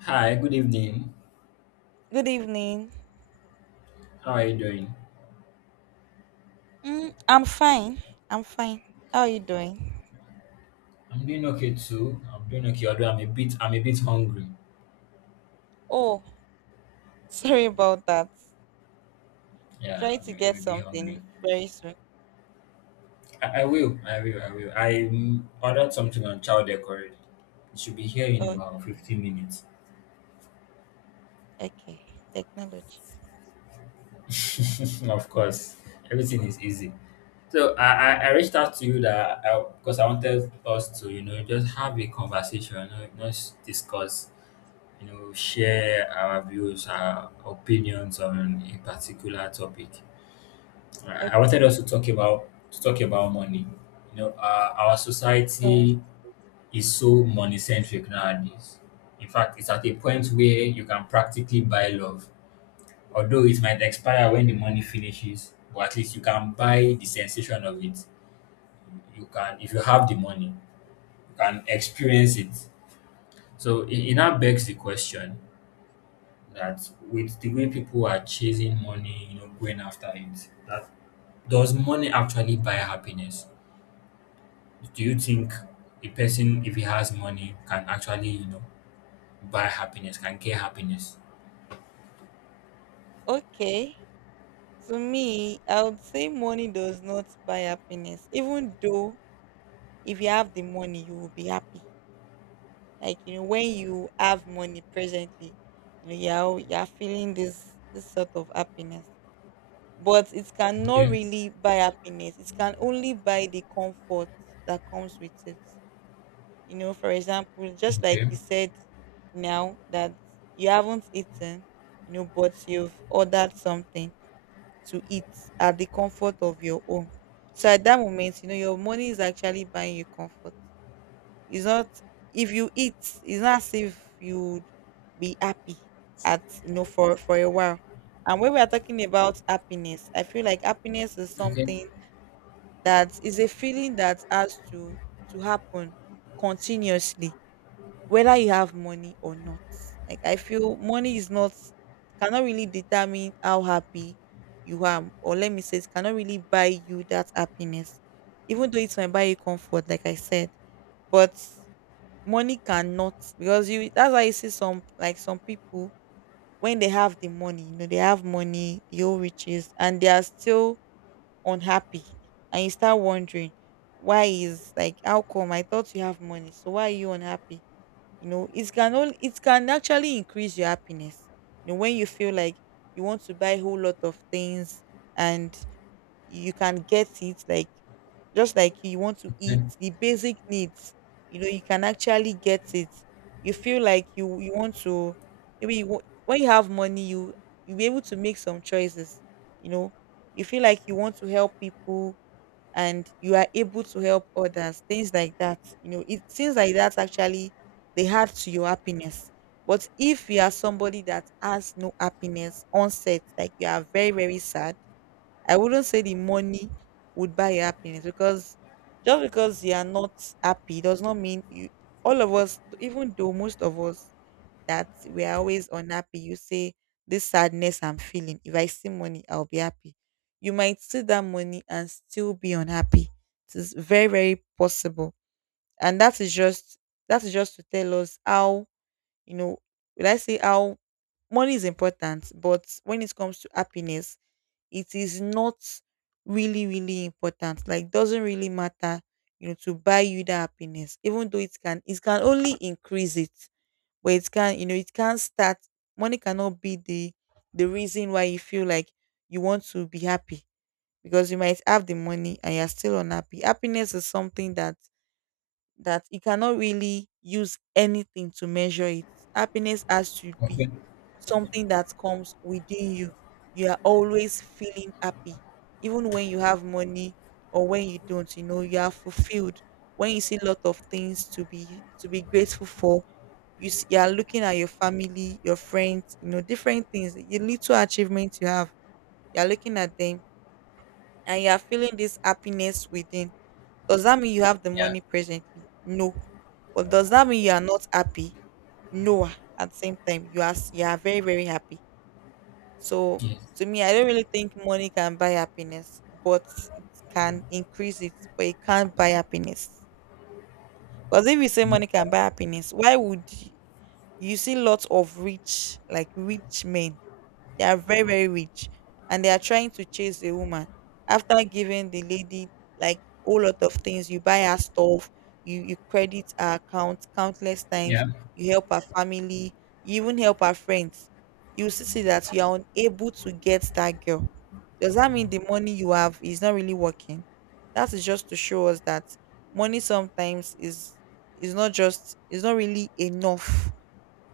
Hi, good evening. Good evening. How are you doing? I'm fine. I'm fine. How are you doing? I'm doing okay too. I'm doing okay, although I'm a bit hungry. Oh, sorry about that. Yeah, Try to I'm, get I'm a bit hungry. something very soon. I will. I ordered something on child already. It should be here in Okay. about 15 minutes. Okay. Technology. Of course, everything is easy. So I reached out to you that I, because I wanted us to, you know, just have a conversation, you know, just discuss, you know, share our views, our opinions on a particular topic. I wanted us Okay. To talk about money. You know, our So, society is so money centric nowadays. In fact, it's at a point where you can practically buy love, although it might expire when the money finishes. But at least you can buy the sensation of it. You can, if you have the money, you can experience it. So it now begs the question that, with the way people are chasing money, you know, going after it, that does money actually buy happiness? Do you think a person, if he has money, can actually, you know, buy happiness, can get happiness? okay. To me, I would say money does not buy happiness. Even though if you have the money, you will be happy. Like, you know, when you have money presently, you know, you're feeling this sort of happiness, but it cannot Okay. really buy happiness. It can only buy the comfort that comes with it. You know, for example, just like Okay. you said now that you haven't eaten, you know, but you've ordered something to eat at the comfort of your home. So at that moment, you know, your money is actually buying you comfort. It's not, if you eat, it's not as if you would be happy at, you know, for a while. And when we are talking about happiness, I feel like happiness is Okay. something that is a feeling that has to happen continuously, whether you have money or not. Like, I feel money is not, cannot really determine how happy you are, or let me say, it cannot really buy you that happiness even though it might buy you comfort, like I said. But money cannot, because you, that's why you see some, like some people, when they have the money, you know, they have money, the old riches, and they are still unhappy, and you start wondering why is, like, how come I thought you have money, so why are you unhappy? You know, it can only, it can actually increase your happiness. You know, when you feel like you want to buy a whole lot of things and you can get it, like just like you want to eat Okay. the basic needs, you know, you can actually get it. You feel like you want to, maybe you, when you have money, you you'll be able to make some choices. You know, you feel like you want to help people and you are able to help others, things like that. You know, it seems like that's actually the heart to your happiness. But if you are somebody that has no happiness on set like you are very, very sad, I wouldn't say the money would buy you happiness, because just because you are not happy does not mean you, all of us, even though most of us that we are always unhappy, you say this sadness I'm feeling, if I see money, I'll be happy. You might see that money and still be unhappy. It is very, very possible. And that is just, that is just to tell us how, you know, will I say how money is important, but when it comes to happiness, it is not really, really important, like doesn't really matter, you know, to buy you that happiness. Even though it can, it can only increase it, but it can, you know, it can't start. Money cannot be the reason why you feel like you want to be happy, because you might have the money and you're still unhappy. Happiness is something that, that you cannot really use anything to measure it. Happiness has to Okay. be something that comes within you. You are always feeling happy, even when you have money or when you don't. You know, you are fulfilled when you see a lot of things to be grateful for. You, you are looking at your family, your friends, you know, different things, your little achievements you have. You are looking at them and you are feeling this happiness within. Does that mean you have the Yeah. money presently? No. But does that mean you are not happy? No. At the same time, you are you are very, very happy. So Yes. to me, I don't really think money can buy happiness, but it can increase it, but it can't buy happiness. Because if you say money can buy happiness, why would you see lots of rich, like rich men, they are very, very rich and they are trying to chase a woman? After giving the lady like a whole lot of things, you buy her stuff, you credit her account countless times, Yeah. you help her family, you even help her friends. You still see that you are unable to get that girl. Does that mean the money you have is not really working? That is just to show us that money sometimes is not just, is not really enough.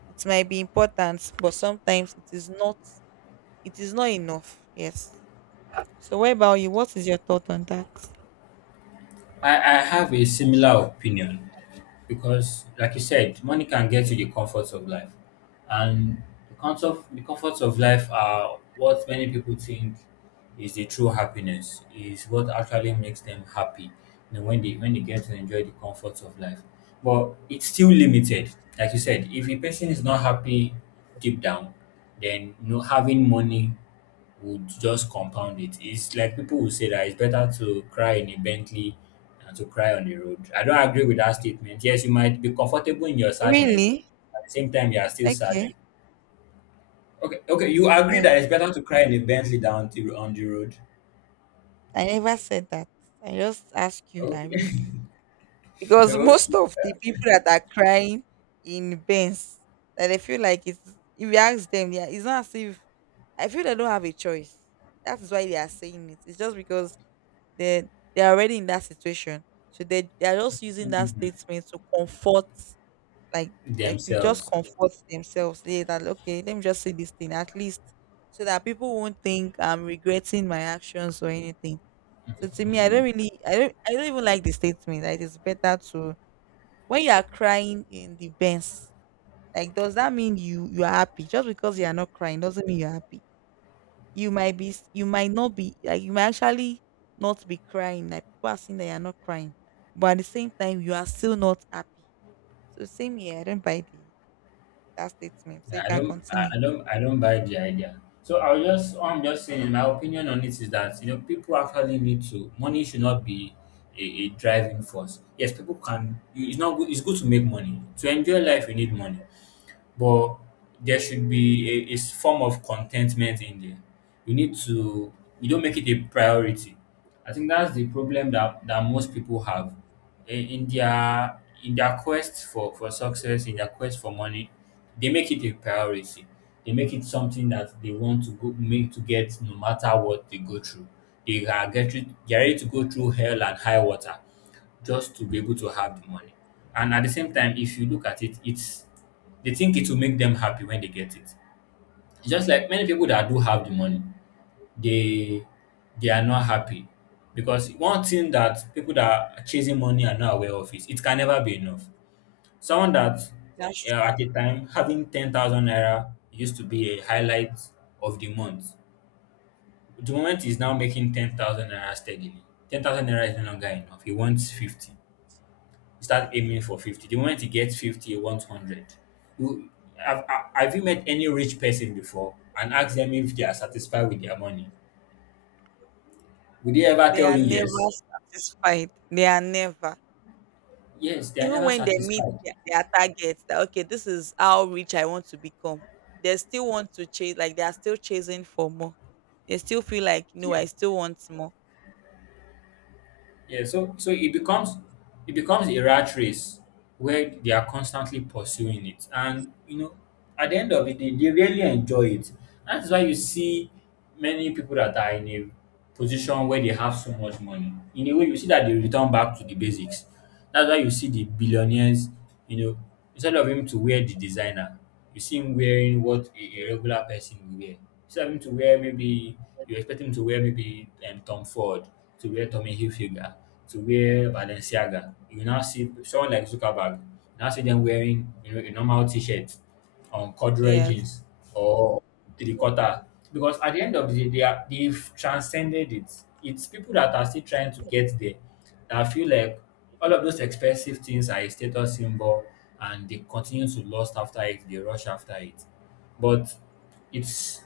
It might be important, but sometimes it is not, it is not enough. Yes. So what about you? What is your thought on that? I have a similar opinion because, like you said, money can get you the comforts of life, and the comforts of life are what many people think is the true happiness, is what actually makes them happy, you know, when they get to enjoy the comforts of life. But it's still limited. Like you said, if a person is not happy deep down, then, you know, having money would just compound it. It's like people would say that it's better to cry in a Bentley than to cry on the road. I don't agree with that statement. Yes, you might be comfortable in your sadness, Really? at the same time you are still sad. Okay. Okay, okay, you agree Yeah. that it's better to cry in a Bentley than to, on the road. I never said that. I just asked you that, Okay, really. Because most okay. of the people that are crying in bands, that they feel like it's, if you ask them, yeah, it's not as if, I feel they don't have a choice. That is why they are saying it. It's just because they, they're already in that situation. So they are just using that Mhm. statement to comfort, like like to just Themselves. comfort themselves. They, that, okay, let me just say this thing at least so that people won't think I'm regretting my actions or anything. So to me, I don't really, I don't, I don't even like the statement that it's better to when you are crying in the bends. Like, does that mean you, you are happy? Just because you are not crying doesn't mean you're happy. You might be you might not be, like you might actually not be crying, like people are saying that you're not crying, but at the same time you are still not happy. So same here, I don't buy the that statement. So you can continue. I don't buy the idea. So I'll just, all I'm just saying, in my opinion on it, is that, you know, people actually need to. Money should not be a driving force. Yes, people can. It's not good. It's good to make money to enjoy life. You need money, but there should be a form of contentment in there. You need to, you don't make it a priority. I think that's the problem that, most people have in, in their in their quest for success, in their quest for money, they make it a priority. They make it something that they want to go make to get no matter what they go through. They are get they are ready to go through hell and high water just to be able to Yes, have the money. And at the same time, if you look at it, it's they think it will make them happy when they get it. It's just like many people that do have the money, they they are not happy. Because one thing that people that are chasing money are not aware of is it can never be enough. Someone that, that's at the time, having 10,000 naira used to be a highlight of the month. The moment he's now making 10,000 naira steadily, 10,000 naira is no longer enough. He wants 50. You start yes. aiming for 50. The moment you get 50, you want 100. You have you met any rich person before and asked them if they are satisfied with their money? Would they ever They tell are you never yes? satisfied. They are never, Yes, they are even never when they meet satisfied. Their targets. That, okay, this is how rich I want to become. They still want to chase, like they are still chasing for more. They still feel like no, Yeah. I still want more. Yeah. So so it becomes a rat race where they are constantly pursuing it. And, you know, at the end of it, they really enjoy it. That's why you see many people that are in a position where they have so much money. In a way, you see that they return back to the basics. That's why you see the billionaires, you know, instead of him to wear the designer, you see him wearing what a regular person would wear. Instead of him to wear maybe, you expect him to wear maybe, Tom Ford, to wear Tommy Hilfiger, to wear Balenciaga. You now see someone like Zuckerberg, you now see them wearing, you know, a normal t-shirt, corduroy Yes, jeans or three quarter, because at the end of the day, they've transcended it. It's people that are still trying to get there that I feel like all of those expensive things are a status symbol, and they continue to lust after it, they rush after it, but it's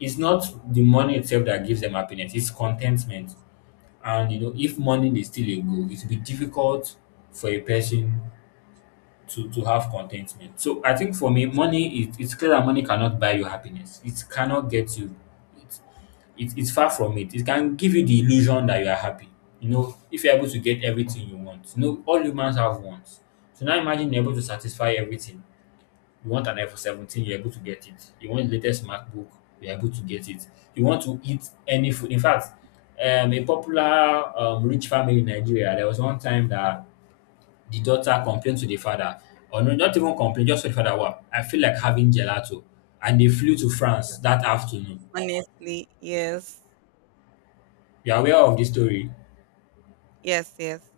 it's not the money itself that gives them happiness, it's contentment. And, you know, if money is still a goal, it will be difficult for a person to have contentment. So I think, for me, money, it's clear that money cannot buy you happiness. It cannot get you. It, it it's far from it. It can give you the illusion that you are happy. You know, if you're able to get everything you want. You know, all humans have wants. So now imagine you're able to satisfy everything. You want an iPhone 17, you're able to get it. You want the latest MacBook, you're able to get it. You want to eat any food. In fact, a popular rich family in Nigeria, there was one time that the daughter complained to the father, or no, not even complained, just to the father, wow, I feel like having gelato. And they flew to France that afternoon. honestly, yes, You are aware of this story? yes, yes,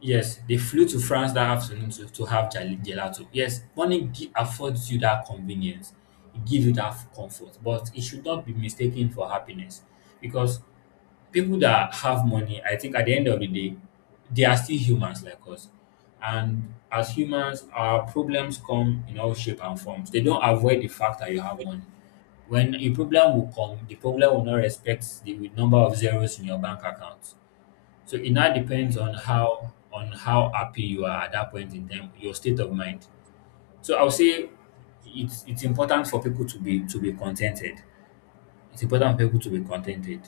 Yes, they flew to France that afternoon to have gelato. Yes, money affords you that convenience, it gives you that comfort, but it should not be mistaken for happiness, because people that have money, I think at the end of the day, they are still humans like us. And as humans, our problems come in all shape and forms. They don't avoid the fact that you have money. When a problem will come, the problem will not respect the number of zeros in your bank account. So it now depends yes. on how happy you are at that point in time, your state of mind. So I'll say it's important for people to be contented. It's important for people to be contented,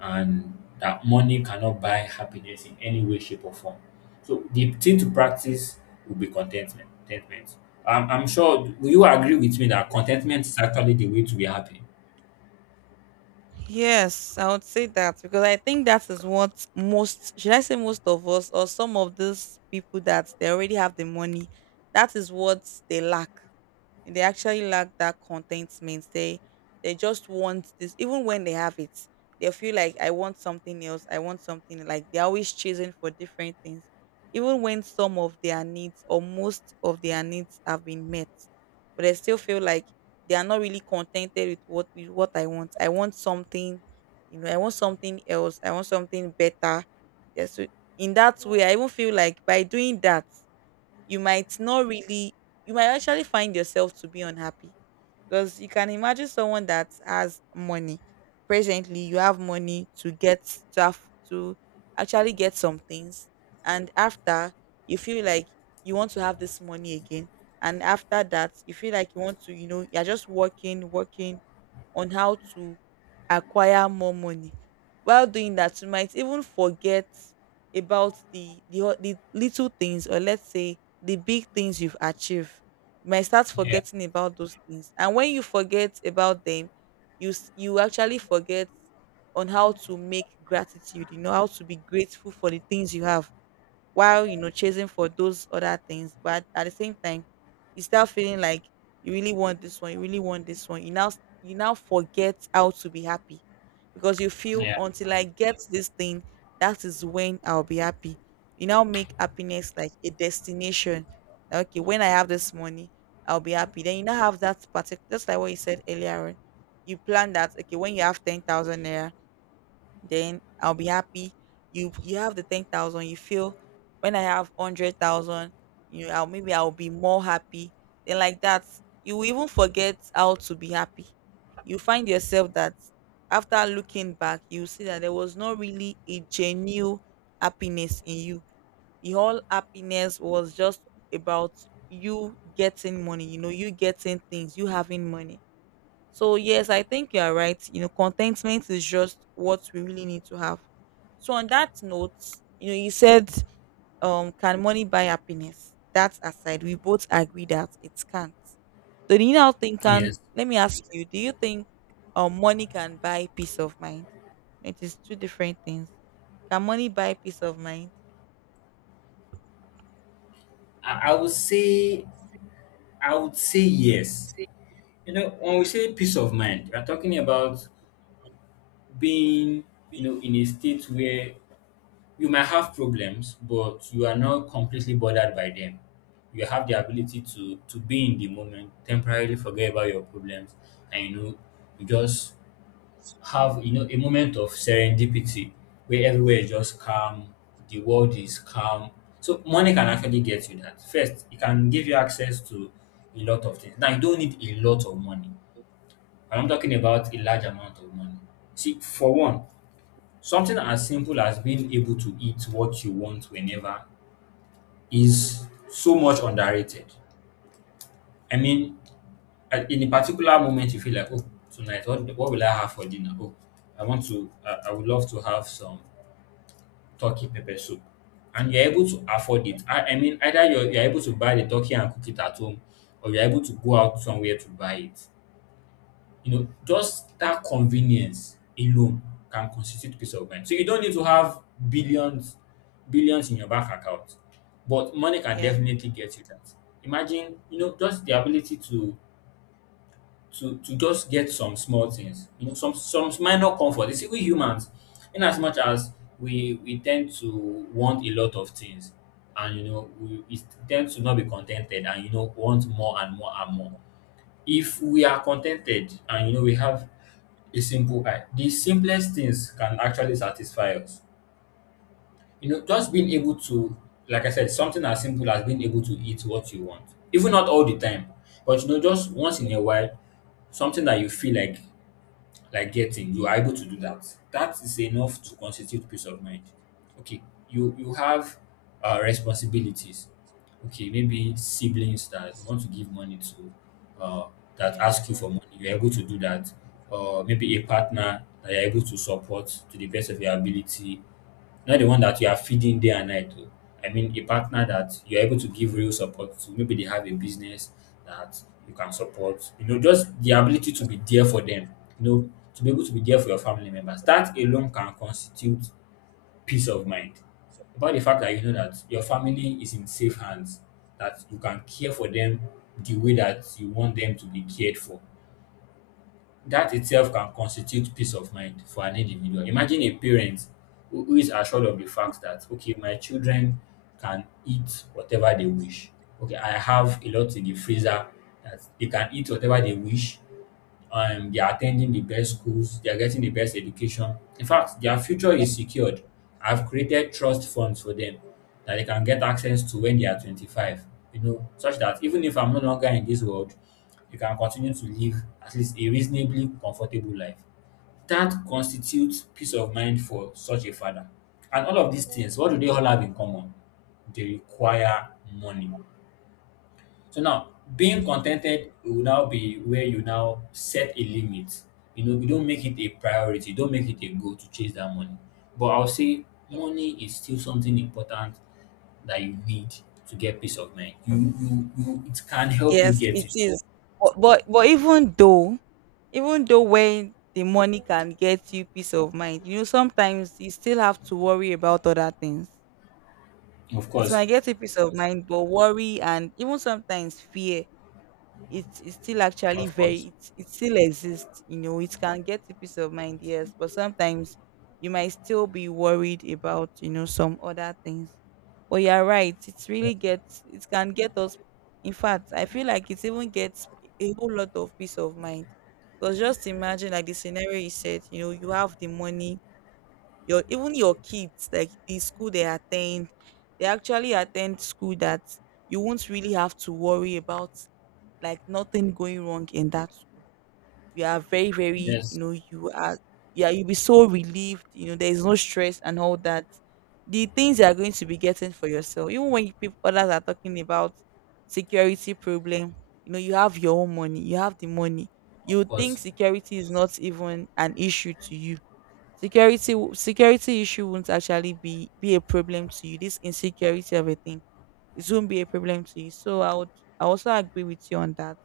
and that money cannot buy happiness in any way, shape, or form. So the thing to practice will be contentment. Contentment. I'm sure, will you agree with me that contentment is actually the way to be happy? Yes, I would say that, because I think that is what most, should I say most of us or some of those people that they already have the money, that is what they lack. They actually lack that contentment. They just want this even when they have it. They feel like I want something else. I want something, like they're always chasing for different things. Even when some of their needs or most of their needs have been met. But they still feel like they are not really contented with what, with what I want. I want something, you know, I want something else. I want something better. Yeah, so in that way, I even feel like by doing that, you might not really, you might actually find yourself to be unhappy, because you can imagine someone that has money presently, you have money to get stuff, to actually get some things, and after, you feel like you want to have this money again, and after that you feel like you want to, you know, you're just working on how to acquire more money. While doing that, you might even forget about the, the little things, or let's say the big things you've achieved. You might start Yeah. forgetting about those things. And when you forget about them, you you actually forget on how to make gratitude, you know, how to be grateful for the things you have, while, you know, chasing for those other things. But at the same time, you start feeling like you really want this one. You really want this one. You now, you now forget how to be happy. Because you feel until I get this thing, that is when I'll be happy. You now make happiness like a destination. Like, okay, when I have this money, I'll be happy. Then you now have that particular, just like what you said earlier on, you plan that okay, when you have 10,000 naira, then I'll be happy. You have the 10,000. You feel when I have 100,000, you, I'll, maybe I'll be more happy. Then like that, you even forget how to be happy. You find yourself that after looking back, you see that there was not really a genuine happiness in you. The whole happiness was just about you getting money. You know, you getting things, you having money. So yes, I think you are right. You know, contentment is just what we really need to have. So on that note, you know, you said, can money buy happiness? That aside, we both agree that it can't. Do you now think, can, Yes. let me ask you, do you think money can buy peace of mind? It is two different things. Can money buy peace of mind? I, I would say I would say yes. You know, when we say peace of mind, we're talking about being, you know, in a state where you might have problems but you are not completely bothered by them. You have the ability to be in the moment, temporarily forget about your problems, and, you know, you just have, you know, a moment of serendipity where everywhere is just calm, the world is calm. So money can actually get you that. First, it can give you access to a lot of things. Now, you don't need a lot of money. I'm not talking about a large amount of money. See, for one, something as simple as being able to eat what you want whenever is so much underrated. I mean, in a particular moment, you feel like, oh, tonight, what will I have for dinner? Oh, I want to, I would love to have some turkey pepper soup. And you're able to afford it. I mean, either you're able to buy the turkey and cook it at home, or you're able to go out somewhere to buy it. You know, just that convenience alone can constitute peace of mind. So you don't need to have billions, billions in your bank account, but money can Yes, definitely get you that. Imagine, you know, just the ability to just get some small things, you know, some minor comfort. You see, we humans, in as much as we tend to want a lot of things, and, you know, we tend to not be contented, and, you know, want more and more and more. If we are contented, and, you know, we have a simple I. The simplest things can actually satisfy us. You know, just being able to, like I said, something as simple as being able to eat what you want, even not all the time, but you know, just once in a while, something that you feel like getting you are able to do that is enough to constitute peace of mind. Okay, you have responsibilities. Okay, maybe siblings that you want to give money to, uh, that ask you yes. for money, you're able to do that. Or maybe a partner that you're able to support to the best of your ability, not the one that you are feeding day and night, oh. I mean, a partner that you're able to give real support to. Maybe they have a business that you can support. You know, just the ability to be there for them, you know, to be able to be there for your family members. That alone can constitute peace of mind. About the fact that you know that your family is in safe hands, that you can care for them the way that you want them to be cared for, that itself can constitute peace of mind for an individual. Imagine a parent who is assured of the fact that, okay, my children can eat whatever they wish. Okay, I have a lot in the freezer that they can eat whatever they wish. They are attending the best schools, they are getting the best education. In fact, their future is secured. I've created trust funds for them that they can get access to when they are 25, you know, such that even if I'm no longer in this world, they can continue to live at least a reasonably comfortable life. That constitutes peace of mind for such a father. And all of these things, what do they all have in common? They require money. So now, being contented will now be where you now set a limit. You know, you don't make it a priority, don't make it a goal to chase that money. But I'll say money is still something important that you need to get peace of mind. You, it can help you Yes, get it it. is. But even though when the money can get you peace of mind, sometimes you still have to worry about other things. Of It course, might get you peace of mind, but worry and even sometimes fear, it's still actually of very, course. It still exists. It can get you peace of mind, yes, but sometimes you might still be worried about some other things. But you're right, it can get us. In fact, I feel like it even gets a whole lot of peace of mind, because just imagine, like, the scenario you said. You have the money. Your kids, like, the school they attend, they actually attend school that you won't really have to worry about, like, nothing going wrong in that school. You are very, very. Yes, You know you are Yeah, you'll be so relieved. There is no stress and all that. The things you are going to be getting for yourself, even when people, others are talking about security problem, you have your own money. You have the money. of You would think course. security is not even an issue to you. Security issue won't actually be a problem to you. This insecurity of a thing, it won't be a problem to you. So I also agree with you on that.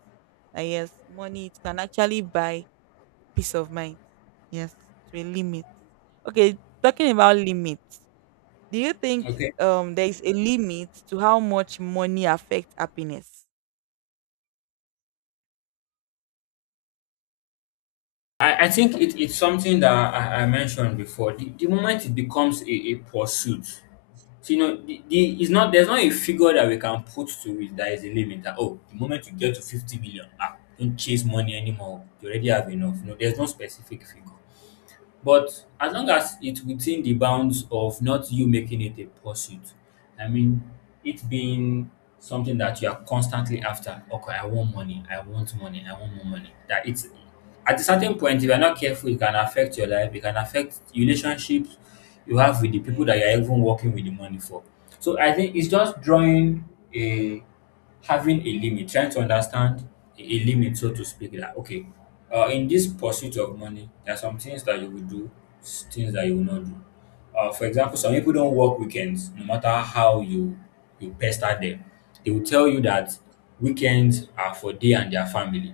That yes, money, it can actually buy peace of mind. Yes, to a limit. Okay, talking about limits. Do you think Okay. There is a limit to how much money affects happiness? I think it's something that I mentioned before. The moment it becomes a pursuit. So, you know, it's not, there's not a figure that we can put to it that is a limit. That, oh, the moment you get to 50 million, ah, don't chase money anymore. You already have enough. No, there's no specific figure. But as long as it's within the bounds of not you making it a pursuit, I mean, it being something that you are constantly after. Okay, I want money. I want money. I want more money. That it's, at a certain point, if you're not careful, it can affect your life. It can affect relationships you have with the people that Yes. you're even working with the money for. So I think it's just drawing a, having a limit, trying to understand a limit, so to speak, that okay, in this pursuit of money, there are some things that you will do, things that you will not do. For example, some people don't work weekends, no matter how you pester them. They will tell you that weekends are for they and their family,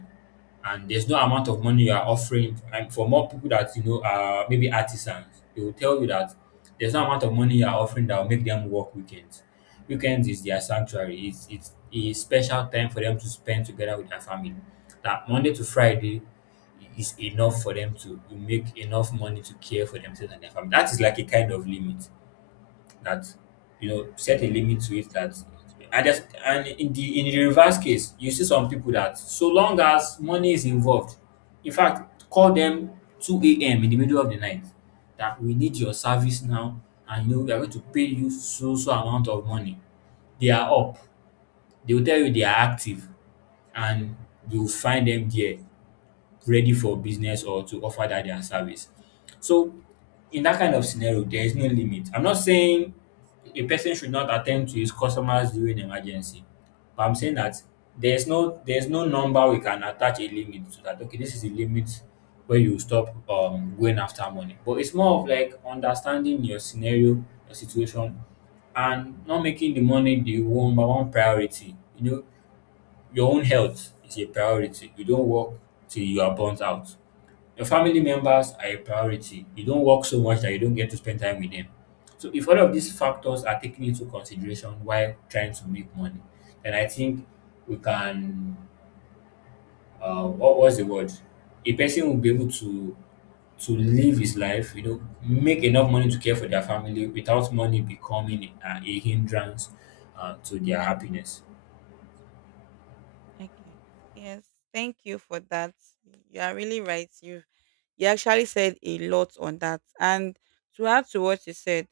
and there's no amount of money you are offering, and for more people that you know are maybe artisans, they will tell you that there's no amount of money you are offering that will make them work weekends. Weekends is their sanctuary. It's a special time for them to spend together with their family. That Monday to Friday is enough for them to make enough money to care for themselves and their family. That is like a kind of limit that, you know, set a limit to it, that I just. And in the reverse case, you see some people that so long as money is involved, in fact, call them 2 a.m. in the middle of the night that we need your service now, and you know we are going to pay you so so amount of money, they are up, they will tell you they are active, and you will find them there, ready for business or to offer that their service. So in that kind of scenario, there is no limit. I'm not saying a person should not attend to his customers during emergency, but I'm saying that there's no number we can attach a limit to that. Okay, this is the limit where you stop going after money. But it's more of like understanding your scenario, your situation, and not making the money the number one priority. You know, your own health is a priority. You don't work till you are burnt out. Your family members are a priority. You don't work so much that you don't get to spend time with them. So if all of these factors are taken into consideration while trying to make money, then I think we can, what was the word? A person will be able to live his life, you know, make enough money to care for their family without money becoming a hindrance, to their happiness. Okay. Yes. Thank you for that. You are really right. You actually said a lot on that. And to add to what you said,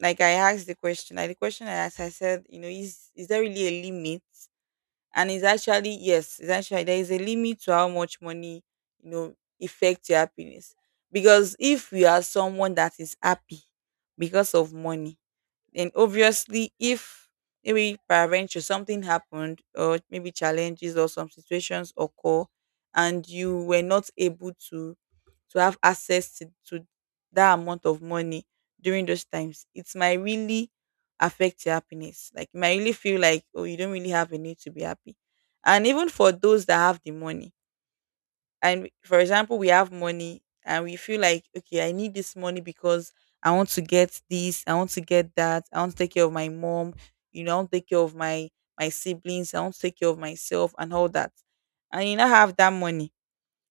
like I asked the question, like the question I asked, I said, is there really a limit? And it's actually there is a limit to how much money, you know, affects your happiness. Because if you are someone that is happy because of money, and obviously, if maybe peradventure something happened, or maybe challenges or some situations occur, and you were not able to have access to that amount of money during those times, it might really affect your happiness. Like, you might really feel like, oh, you don't really have a need to be happy. And even for those that have the money. And for example, we have money and we feel like, okay, I need this money because I want to get this, I want to get that, I want to take care of my mom, I want to take care of my siblings, I want to take care of myself, and all that. And you now have that money.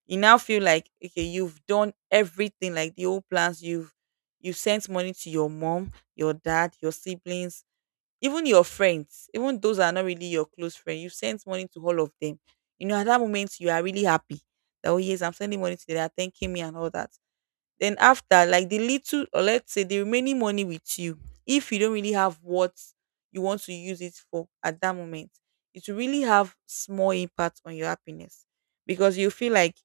You now feel like, okay, you've done everything, like the old plans. You sent money to your mom, your dad, your siblings, even your friends, even those that are not really your close friend. You sent money to all of them. At that moment you are really happy that, oh, yes, I'm sending money to them, they are thanking me and all that. Then after, like the little, or let's say, the remaining money with you, if you don't really have what you want to use it for at that moment, it will really have small impact on your happiness, because you feel like,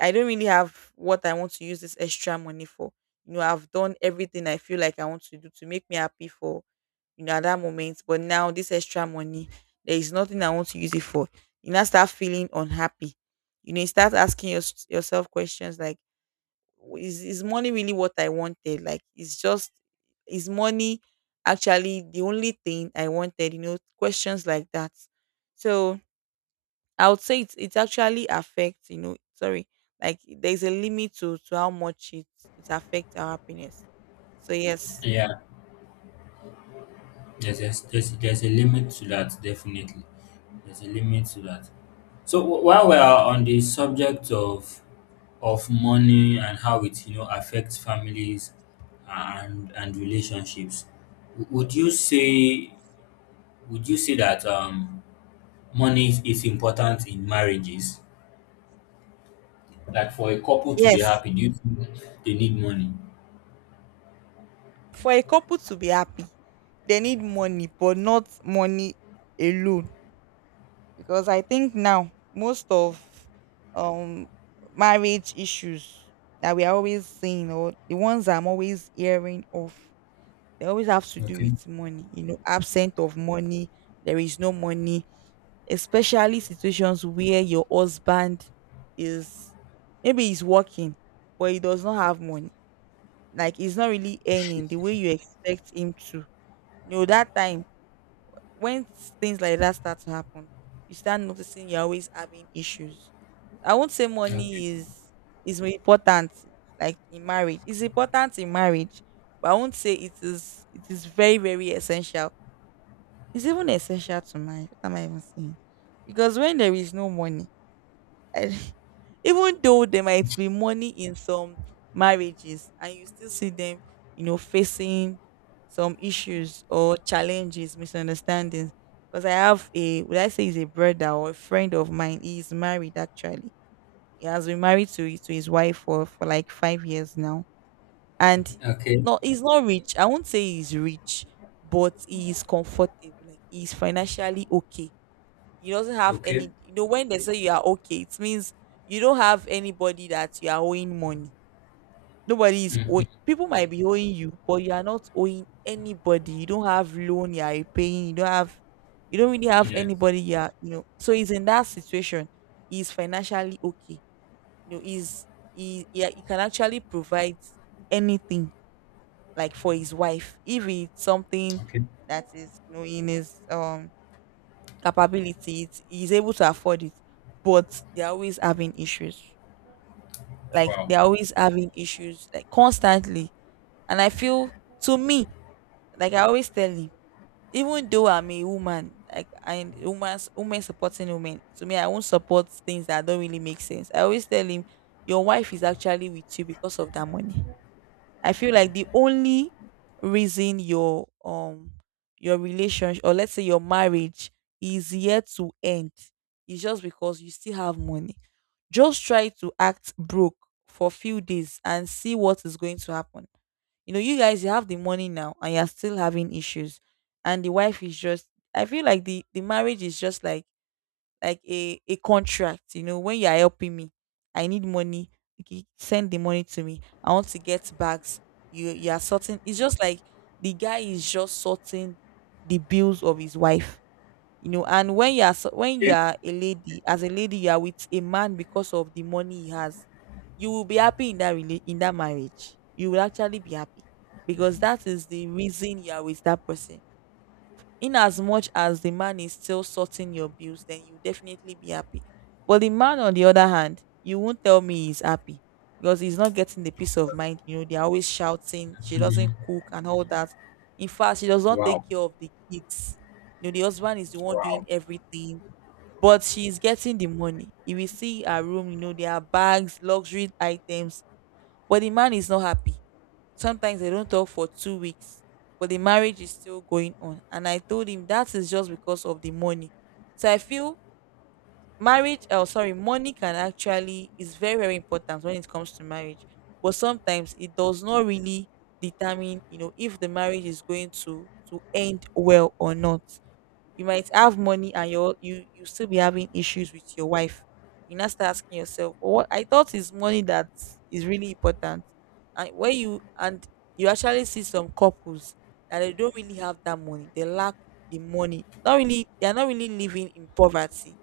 I don't really have what I want to use this extra money for. I've done everything I feel like I want to do to make me happy for, at that moment. But now this extra money, there is nothing I want to use it for. You now start feeling unhappy. You start asking yourself questions like, is money really what I wanted? Like, it's just, is money actually the only thing I wanted? Questions like that. So I would say it actually affects, sorry, like there's a limit to how much it affects our happiness. So yes, Yeah. There's a limit to that, definitely. There's a limit to that. So while we are on the subject of money and how it, you know, affects families and relationships, would you say, that money is important in marriages? Like, for a couple to be yes, happy, do you think they need money? for a couple to be happy, they need money, but not money alone. Because I think now, most of um marriage issues that we are always seeing, or the ones I'm always hearing of, they always have to do Okay. with money. Absent of money. There is no money, especially situations where your husband is, maybe he's working but he does not have money, like he's not really earning the way you expect him to. That time, when things like that start to happen, you start noticing you're always having issues. I won't say Okay. money is important, like, in marriage. It's important in marriage, but I won't say it is very, very essential. It's even essential to marriage. What am I even saying? Because when there is no money, even though there might be money in some marriages and you still see them facing some issues, or challenges, misunderstandings. Because I have a, would I say, is a brother or a friend of mine, he is married, actually. He has been married to his wife for like 5 years now. And Okay. no, he's not rich. I won't say he's rich, but he is comfortable. Like, he's financially okay. You doesn't have Okay. any. When they say you are okay, it means you don't have anybody that you are owing money. Nobody is Hmm. owing. People might be owing you, but you are not owing anybody. You don't have loan you are repaying. You don't really have Yeah. anybody you are you know so he's in that situation. He's financially okay you know he's Yeah, he can actually provide anything, like for his wife, if it's something Okay. that is in his capability, he's able to afford it, but they're always having issues. Like, Wow. they're always having issues, like, constantly. And I feel, to me, like I always tell him, even though I'm a woman, like, woman supporting women, to me I won't support things that don't really make sense. I always tell him, your wife is actually with you because of that money. I feel like the only reason your relationship, or let's say your marriage, is yet to end is just because you still have money. Just try to act broke for a few days and see what is going to happen. You have the money now and you're still having issues. And the wife is just. I feel like the marriage is just like a contract. When you are helping me, I need money. Okay, send the money to me. I want to get bags. You are sorting. It's just like, the guy is just sorting the bills of his wife. And when when you Okay. are a lady, as a lady, you are with a man because of the money he has. You will be happy in that marriage. You will actually be happy because that is the reason you are with that person. In as much as the man is still sorting your bills, then you definitely be happy. But the man, on the other hand, you won't tell me he's happy, because he's not getting the peace of mind. They're always shouting, she doesn't Mhm. cook and all that. In fact, she does not take Wow. care of the kids. The husband is the one doing Wow. everything, but she's getting the money. You will see her room, there are bags, luxury items, but the man is not happy. Sometimes they don't talk for 2 weeks, but the marriage is still going on. And I told him that is just because of the money. So I feel money can actually is very, very important when it comes to marriage. But sometimes it does not really determine, if the marriage is going to end well or not. You might have money and you still be having issues with your wife. You now start asking yourself, "Oh, what I thought is money that is really important." And when you actually see some couples that they don't really have that money, they lack the money. Not really, they are not really living in poverty,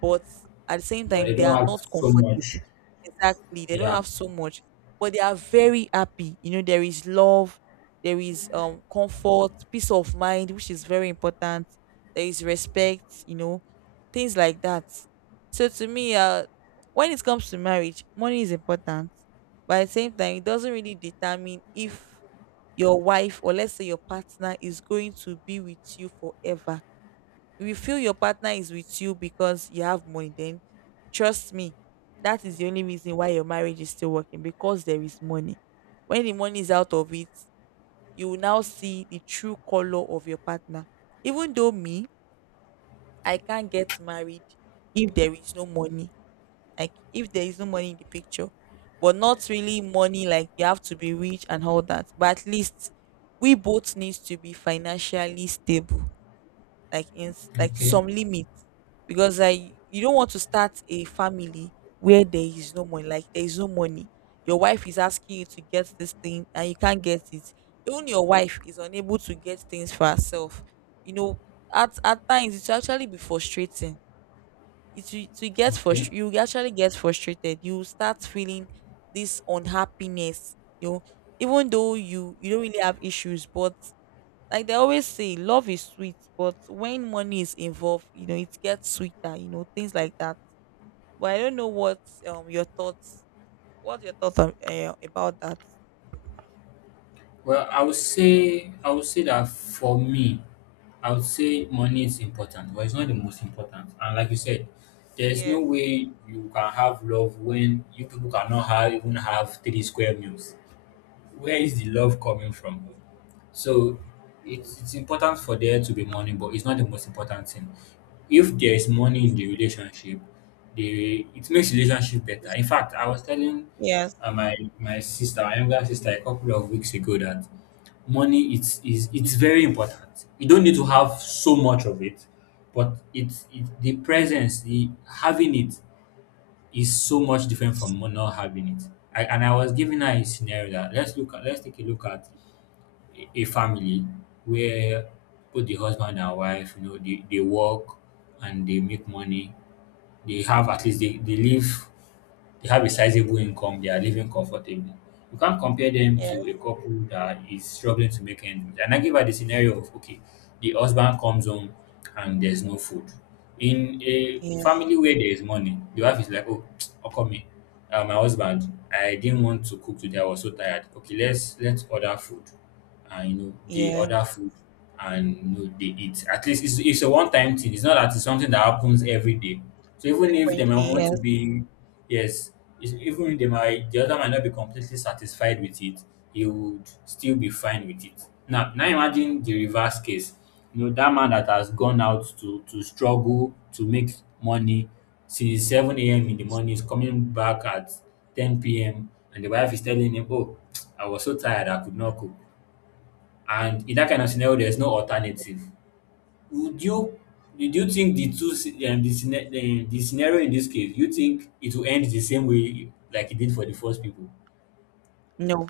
but at the same But they time, they don't are have not so much. comfortable. Exactly, they don't Yeah. have so much, but they are very happy. There is love. There is comfort, peace of mind, which is very important. There is respect. Things like that. So, to me, when it comes to marriage, money is important, but at the same time, it doesn't really determine if your wife, or let's say your partner, is going to be with you forever. If you feel your partner is with you because you have money, then trust me, that is the only reason why your marriage is still working, because there is money. When the money is out of it, you will now see the true color of your partner. Even though me, I can't get married if there is no money. Like, if there is no money in the picture, but not really money like you have to be rich and all that. But at least we both needs to be financially stable, like, like, to Okay. some limit, because I you don't want to start a family where there is no money. Like, there is no money. Your wife is asking you to get this thing and you can't get it. Even your wife is unable to get things for herself. You know, at times, it will actually be frustrating. It will get Okay. frustrated. You will actually get frustrated. You will start feeling this unhappiness, even though you don't really have issues. But like they always say, love is sweet, but when money is involved, it gets sweeter. Things like that. But I don't know what your thoughts what your thoughts are, about that. Well, I would say, that for me, I would say money is important, but it's not the most important. And like you said, there's no Yes. way you can have love when you people cannot have, even have three square meals. Where is the love coming from? So it's important for there to be money, but it's not the most important thing. If there is money in the relationship, the it makes relationship better. In fact, I was telling Yes. My sister, my younger sister, a couple of weeks ago, that money, it's very important. You don't need to have so much of it, but the presence, the having it, is so much different from not having it. And I was giving her a scenario that, let's look at, a family where both the husband and wife, you know, they work and they make money. They have, at least they have a sizable income, they are living comfortably. You can't compare them Yes. to a couple that is struggling to make ends meet. And I give her the scenario of, okay, the husband comes home and there's no food. In a Yes. family where there is money, the wife is like, oh, how come me? My husband, I didn't want to cook today. I was so tired. Okay, let's order food, and you know they Yes. order food, and you know they eat. At least it's a one time thing. It's not that it's something that happens every day. So even if they might Frequently, want to yes. be, yes, it's, even if they might, the other might not be completely satisfied with it, he would still be fine with it. Now, now imagine the reverse case. You know that man that has gone out to struggle to make money since 7 a.m. in the morning is coming back at 10 p.m. and the wife is telling him, "Oh, I was so tired I could not cook." And in that kind of scenario, there's no alternative. Would you do you think the two the scenario in this case, you think it will end the same way like it did for the first people? No,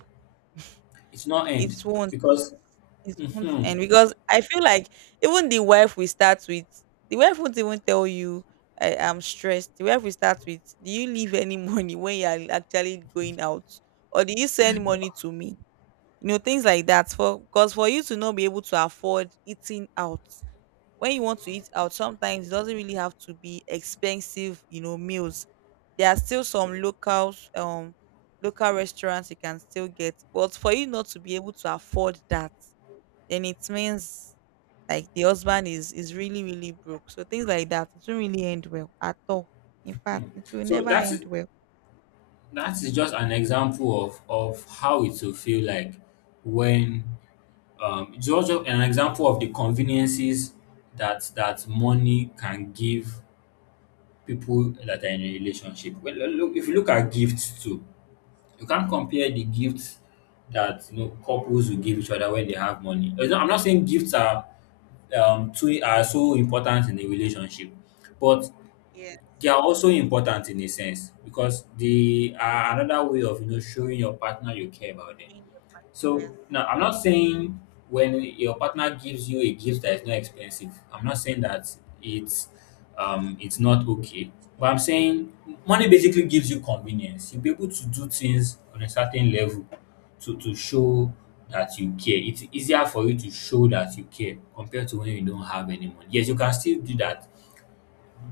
It's not end, it won't because, It won't mhm. end because I feel like even the wife we start with, the wife won't even tell you I am stressed. The wife we start with, do you leave any money when you are actually going out, or do you send money to me? Things like that. For because for you to not be able to afford eating out when you want to eat out, sometimes it doesn't really have to be expensive. Meals. There are still some local restaurants you can still get, but for you not to be able to afford that, then it means, like, the husband is really, really broke. So things like that, it won't really end well at all. In fact, it will So never end that's, well. that is just an example of how it will feel like when, it's also an example of the conveniences that money can give people that are in a relationship. Well, look, if you look at gifts too, you can't compare the gifts that, you know, couples will give each other when they have money. It's not— I'm not saying gifts are, too, are so important in a relationship, but Yes. they are also important in a sense because they are another way of, you know, showing your partner you care about them. Ruin your part- So yes. now, I'm not saying when your partner gives you a gift that is not expensive, I'm not saying that it's, it's not okay. But I'm saying money basically gives you convenience. You'll be able to do things on a certain level to, show that you care. It's easier for you to show that you care compared to when you don't have any money. Yes, you can still do that,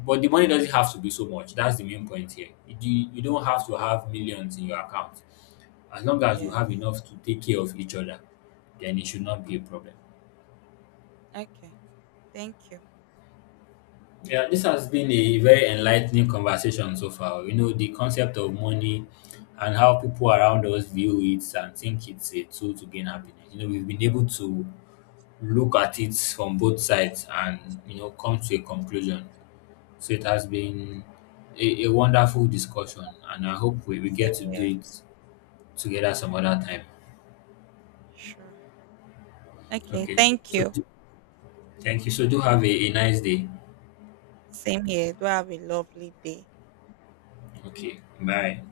but the money doesn't have to be so much. That's the main point here. You don't have to have millions in your account, as long as you have Yes. enough to take care of each other, then it should not be a problem. Okay, thank you. Yeah, this has been a very enlightening conversation so far. You know, the concept of money and how people around us view it and think it's a tool to gain happiness. You know, we've been able to look at it from both sides and, you know, come to a conclusion. So it has been a wonderful discussion, and I hope we get Same to here. do it together some other time. Sure. Okay, Okay, thank so you. do- thank you. So do have a nice day. Same here. Do have a lovely day. Okay, bye.